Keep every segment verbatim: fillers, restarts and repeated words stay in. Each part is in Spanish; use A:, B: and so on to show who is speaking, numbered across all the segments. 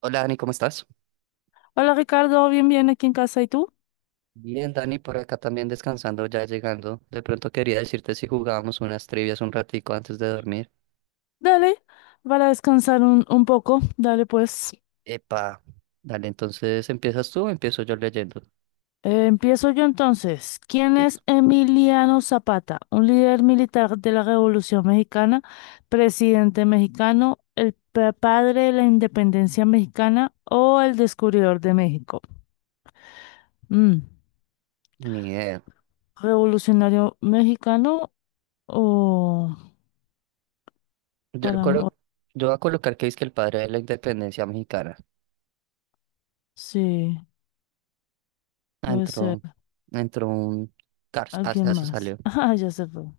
A: Hola Dani, ¿cómo estás?
B: Hola Ricardo, bien, bien aquí en casa. ¿Y tú?
A: Bien, Dani, por acá también descansando, ya llegando. De pronto quería decirte si jugábamos unas trivias un ratico antes de dormir.
B: Dale, para descansar un, un poco. Dale, pues.
A: Epa, dale, entonces ¿empiezas tú o empiezo yo leyendo?
B: Eh, empiezo yo entonces. ¿Quién es
A: Listo.
B: Emiliano Zapata? Un líder militar de la Revolución Mexicana, presidente mexicano, el pa- padre de la independencia mexicana o el descubridor de México. Mm,
A: Ni idea.
B: ¿revolucionario mexicano o
A: Yo, le
B: para... o-
A: colo- yo voy a colocar que es que el padre de la independencia mexicana.
B: sí,
A: Ah,
B: puede ser
A: entró, entró un Cars,
B: alguien
A: hasta se
B: más.
A: salió.
B: Ah, ya se fue.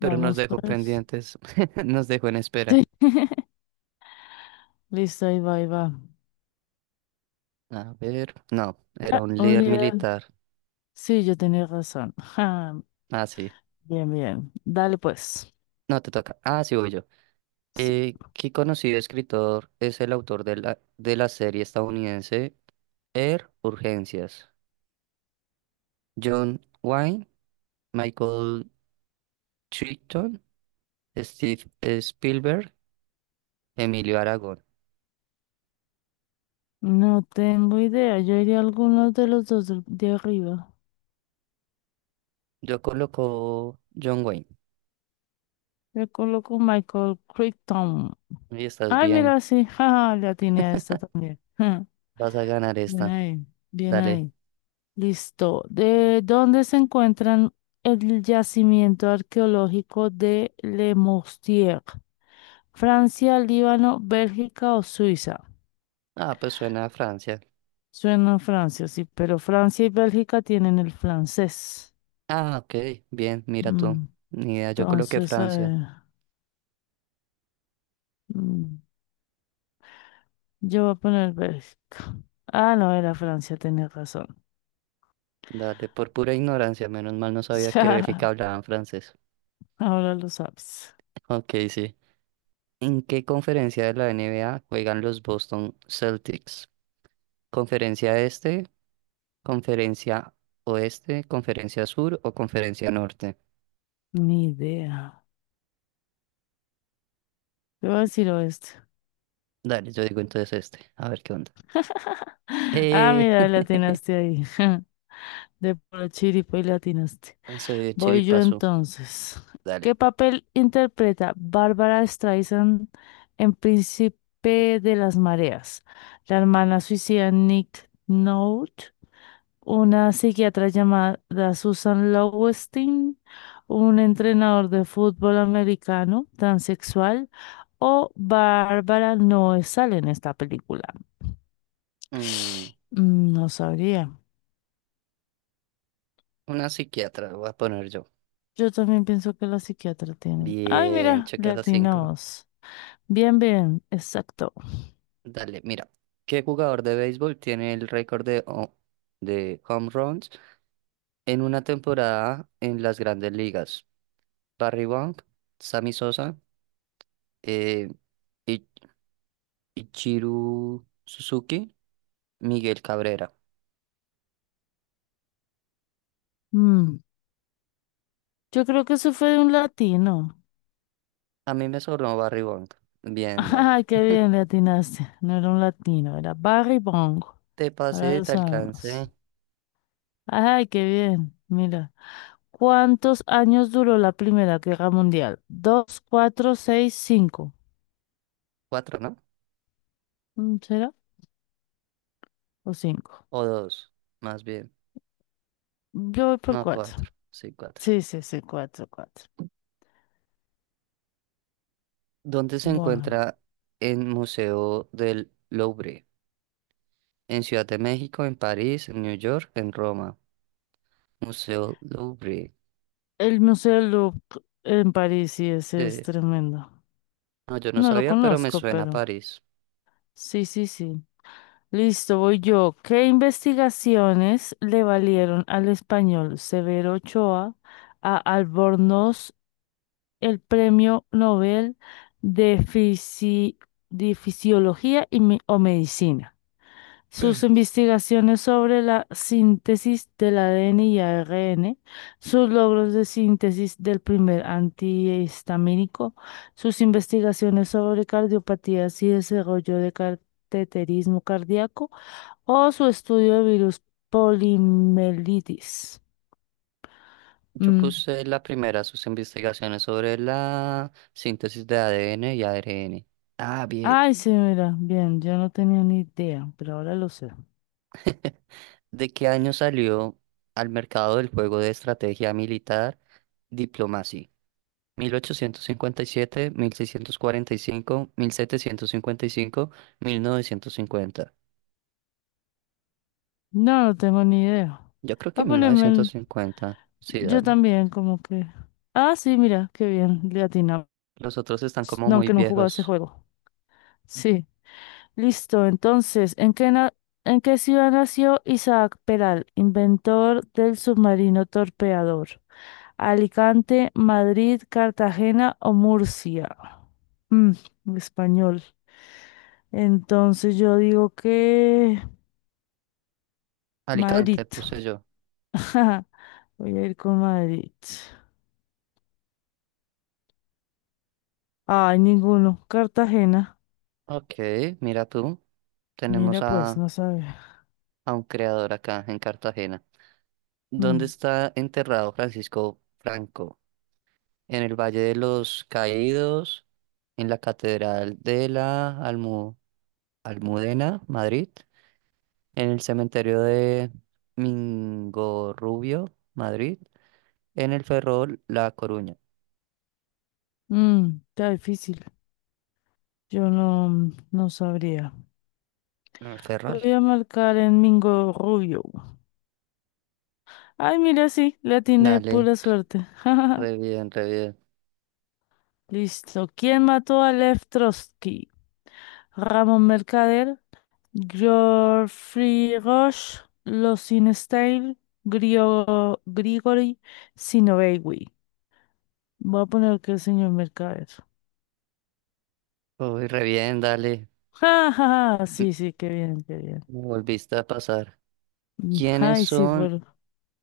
A: Pero nos
B: Vamos
A: dejó
B: pues.
A: pendientes, nos dejó en espera.
B: Sí. Listo, ahí va, ahí va.
A: A ver, no, era
B: Ah,
A: un
B: un
A: líder
B: líder.
A: militar.
B: Sí, yo tenía razón. Ja,
A: Ah, sí.
B: bien, bien. Dale pues.
A: No, te toca. Ah, sí, voy yo.
B: Sí.
A: Eh, ¿qué conocido escritor es el autor de la, de la serie estadounidense Air Urgencias? John Wayne, Michael Crichton, Steve Spielberg, Emilio Aragón.
B: No tengo idea. Yo iría a alguno de los dos del- de arriba.
A: Yo coloco John Wayne.
B: Le coloco Michael Crichton.
A: Y estás
B: Ay,
A: bien,
B: mira, sí. Ja, la tiene esta también. Ja,
A: vas a ganar
B: bien
A: esta.
B: ahí, bien
A: Dale.
B: ahí. Listo. ¿De dónde se encuentran el yacimiento arqueológico de Le Mostier? ¿Francia, Líbano, Bélgica o Suiza?
A: Ah, pues suena a Francia.
B: Suena a Francia, sí, pero Francia y Bélgica tienen el francés.
A: Ah, ok, bien, mira tú.
B: Mm,
A: Ni idea, yo coloqué
B: entonces, a
A: Francia.
B: ver, mm, yo voy a poner Bélgica. Ah, no, era Francia, tenés razón.
A: Dale, por pura ignorancia, menos mal no
B: O
A: sabía que Bélgica
B: sea,
A: hablaban francés.
B: ahora lo sabes.
A: Ok, sí. ¿En qué conferencia de la N B A juegan los Boston Celtics? ¿Conferencia este, conferencia oeste, conferencia sur o conferencia norte?
B: Ni idea. Te voy a decir oeste.
A: Dale, yo digo entonces este, a ver qué onda.
B: Ah,
A: Eh,
B: mira, le atinaste ahí. De puro chiripo y le atinaste.
A: soy de
B: Voy yo
A: Chiripazo,
B: entonces. ¿Qué
A: dale.
B: papel interpreta Bárbara Streisand en Príncipe de las Mareas? La hermana suicida Nick Nolte, una psiquiatra llamada Susan Lowenstein, un entrenador de fútbol americano transexual o Bárbara no sale en esta película.
A: Mm,
B: Mm, no sabría.
A: una psiquiatra, voy a poner yo.
B: Yo también pienso que la psiquiatra tiene. Ay,
A: Bien,
B: mira, le
A: checas a cinco.
B: atinamos. Bien, bien, exacto.
A: Dale, mira. ¿Qué jugador de béisbol tiene el récord de, ho- de home runs en una temporada en las grandes ligas? Barry Wong, Sammy Sosa, eh, I- Ichiru Suzuki, Miguel Cabrera.
B: Mm, yo creo que eso fue de un latino.
A: A mí me sobró Barry Wong. Bien, dale.
B: Ay, qué bien le atinaste. No era un latino, era Barry Bongo.
A: Te
B: Ahora
A: pasé,
B: lo
A: te
B: sabemos.
A: alcancé
B: Ay, qué bien. Mira, ¿cuántos años duró la Primera Guerra Mundial? Dos, cuatro, seis, cinco.
A: cuatro, ¿no?
B: Mm, ¿será? ¿O cinco?
A: O dos, más bien.
B: Yo voy por
A: No,
B: cuatro.
A: cuatro. Sí, cuatro.
B: Sí, sí, sí, cuatro, cuatro.
A: ¿Dónde se
B: Bueno,
A: encuentra el Museo del Louvre? En Ciudad de México, en París, en New York, en Roma. Museo Louvre.
B: el Museo del Louvre en París, sí, ese
A: Eh,
B: es tremendo.
A: no, yo no
B: No lo
A: sabía, pero me
B: conozco,
A: suena a
B: pero
A: París.
B: sí, sí, sí. Listo, voy yo. ¿Qué investigaciones le valieron al español Severo Ochoa a Albornoz el Premio Nobel de, Fisi- de Fisiología y Me- o Medicina? Sus investigaciones sobre la síntesis del A D N y A R N, sus logros de síntesis del primer antihistamínico, sus investigaciones sobre cardiopatías y desarrollo de cateterismo cardíaco o su estudio de virus polimelitis.
A: Yo
B: Mm.
A: puse la primera, sus investigaciones sobre la síntesis de A D N y A R N. Ah, bien.
B: Ay, sí, mira, bien, yo no tenía ni idea, pero ahora lo sé.
A: ¿De qué año salió al mercado el juego de estrategia militar Diplomacy? mil mil mil ochocientos cincuenta cincuenta y y y siete, mil seiscientos cuarenta y cinco, mil setecientos cincuenta y cinco, mil novecientos cincuenta.
B: No, no tengo ni idea.
A: Yo creo que
B: A
A: mil
B: ponerme
A: novecientos
B: el-
A: cincuenta Sí,
B: yo
A: dale.
B: también, como que... Ah, sí, mira, qué bien, le atinamos.
A: Los otros están como
B: No,
A: muy
B: aunque no jugaba ese
A: viejos.
B: juego. Sí. Listo, entonces, ¿en qué, na- ¿en qué ciudad nació Isaac Peral, inventor del submarino torpeador? Alicante, Madrid, Cartagena o Murcia. Mm, español. Entonces yo digo que
A: Alicante,
B: Madrid.
A: puse yo.
B: Voy a ir con Madrid. Ay, ninguno. Cartagena.
A: Ok, mira tú. Tenemos
B: Mira, pues,
A: a
B: no sabe.
A: a un creador acá en Cartagena. ¿Dónde
B: Mm,
A: está enterrado Francisco Franco? ¿En el Valle de los Caídos? ¿En la Catedral de la Almu- Almudena, Madrid? ¿En el cementerio de Mingorrubio, Madrid? ¿En el Ferrol, La Coruña?
B: mm, está difícil. Yo no, no sabría.
A: En el Ferrol.
B: Voy a marcar en Mingo Rubio. Ay, mira, sí, la tiene
A: Dale,
B: pura suerte.
A: re bien, re bien.
B: Listo. ¿Quién mató a Lev Trotsky? Ramón Mercader, Geoffrey Roche, Losinstein, Grio- Grigori Sinovevich. Voy a poner que el señor Mercader.
A: Uy, re bien, dale.
B: Ja, ja, ja.
A: M-
B: Sí, sí, qué bien, qué bien.
A: Me volviste a pasar.
B: Mm,
A: ¿Quiénes
B: ay, sí,
A: son?
B: por...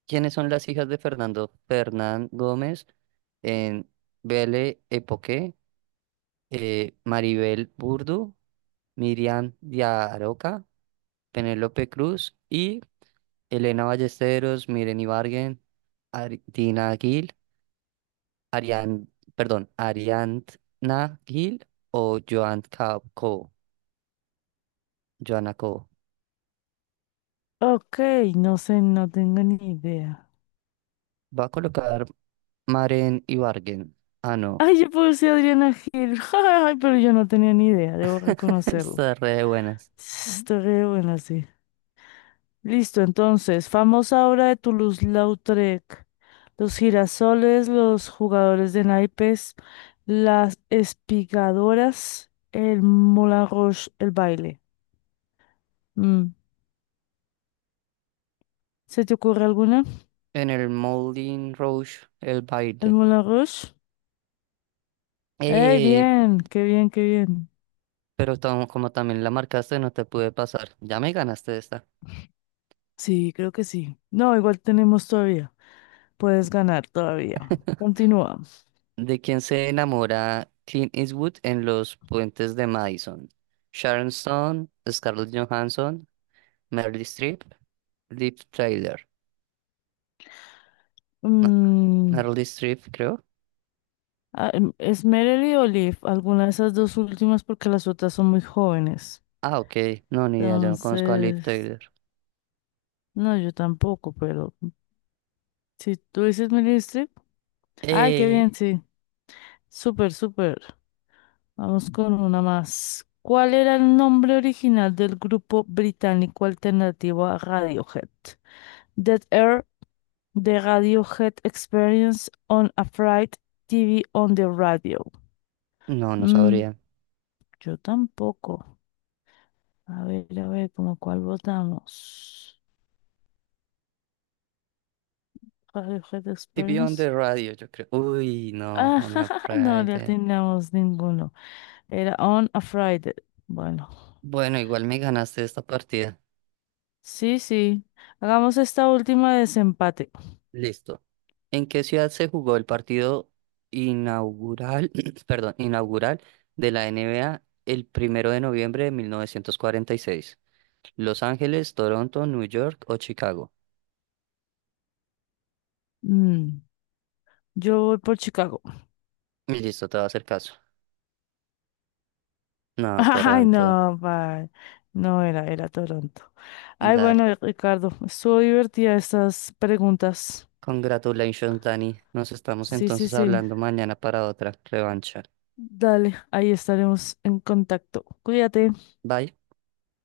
A: ¿Quiénes son las hijas de Fernando Fernán Gómez en Belle Époque? Eh, Maribel Burdu, Miriam Diaroca, Penélope Cruz y Elena Ballesteros, Miren Ibargen, Ari- Dina Gil, Arián, perdón, Ariadna Gil o Joan Ca- Co, Joana Co.
B: Ok, no sé, no tengo ni idea.
A: Va a colocar Maren Ibargen. Ah, no.
B: Ay, yo puse Adriana Gil. Ay, pero yo no tenía ni idea, debo reconocerlo. Ujú.
A: Está re de buenas.
B: Está re buena, sí. Listo, entonces, famosa obra de Toulouse-Lautrec. Los girasoles, los jugadores de naipes, las espigadoras, el Moulin Rouge, el baile. Mm. ¿Se te ocurre alguna?
A: En el Moulin Rouge, el
B: ¿El
A: baile.
B: Moulin Rouge? ¡Eh,
A: Eh,
B: bien! ¡Qué bien, qué bien!
A: pero tam- como también la marcaste, no te pude pasar. Ya me ganaste esta.
B: Sí, creo que sí. No, igual tenemos todavía. Puedes ganar todavía. Continúa.
A: ¿De quién se enamora Clint Eastwood en Los Puentes de Madison? Sharon Stone, Scarlett Johansson, Meryl Streep, Liv Tyler. No,
B: Mm,
A: Meryl Streep, creo.
B: ah, em, ¿es Merely o Leaf? Alguna de esas dos últimas porque las otras son muy jóvenes.
A: Ah, ok. No, ni idea, yo no conozco a Liv
B: Entonces,
A: Tyler.
B: no, yo tampoco, pero si tú dices Meryl Streep, ay, qué
A: Eh,
B: bien, sí. Súper, súper. Vamos con una más. ¿Cuál era el nombre original del grupo británico alternativo a Radiohead? Dead Air, The Radiohead Experience on a Fright, T V on the Radio.
A: no, no
B: Mm,
A: sabría.
B: yo tampoco. A ver, a ver, ¿cómo cuál votamos? Radiohead
A: T V on the
B: Experience.
A: radio, yo creo. Uy, no,
B: Ah,
A: on a
B: no le
A: Friday.
B: atinamos ninguno. Era On a Friday. Bueno,
A: Bueno, igual me ganaste esta partida.
B: sí, sí. Hagamos esta última de desempate.
A: Listo. ¿En qué ciudad se jugó el partido inaugural, perdón, inaugural de la N B A el primero de noviembre de mil novecientos cuarenta y seis? ¿Los Ángeles, Toronto, New York o Chicago?
B: Mm, yo voy por Chicago.
A: Y listo, te va a hacer caso. No,
B: Ay,
A: Toronto.
B: no, pa. No era, era Toronto. Ay,
A: Dale.
B: bueno, Ricardo, estuvo divertida estas preguntas.
A: Congratulations, Dani. Nos estamos
B: Sí, sí,
A: entonces
B: sí.
A: hablando mañana para otra revancha.
B: Dale, ahí estaremos en contacto. Cuídate.
A: Bye.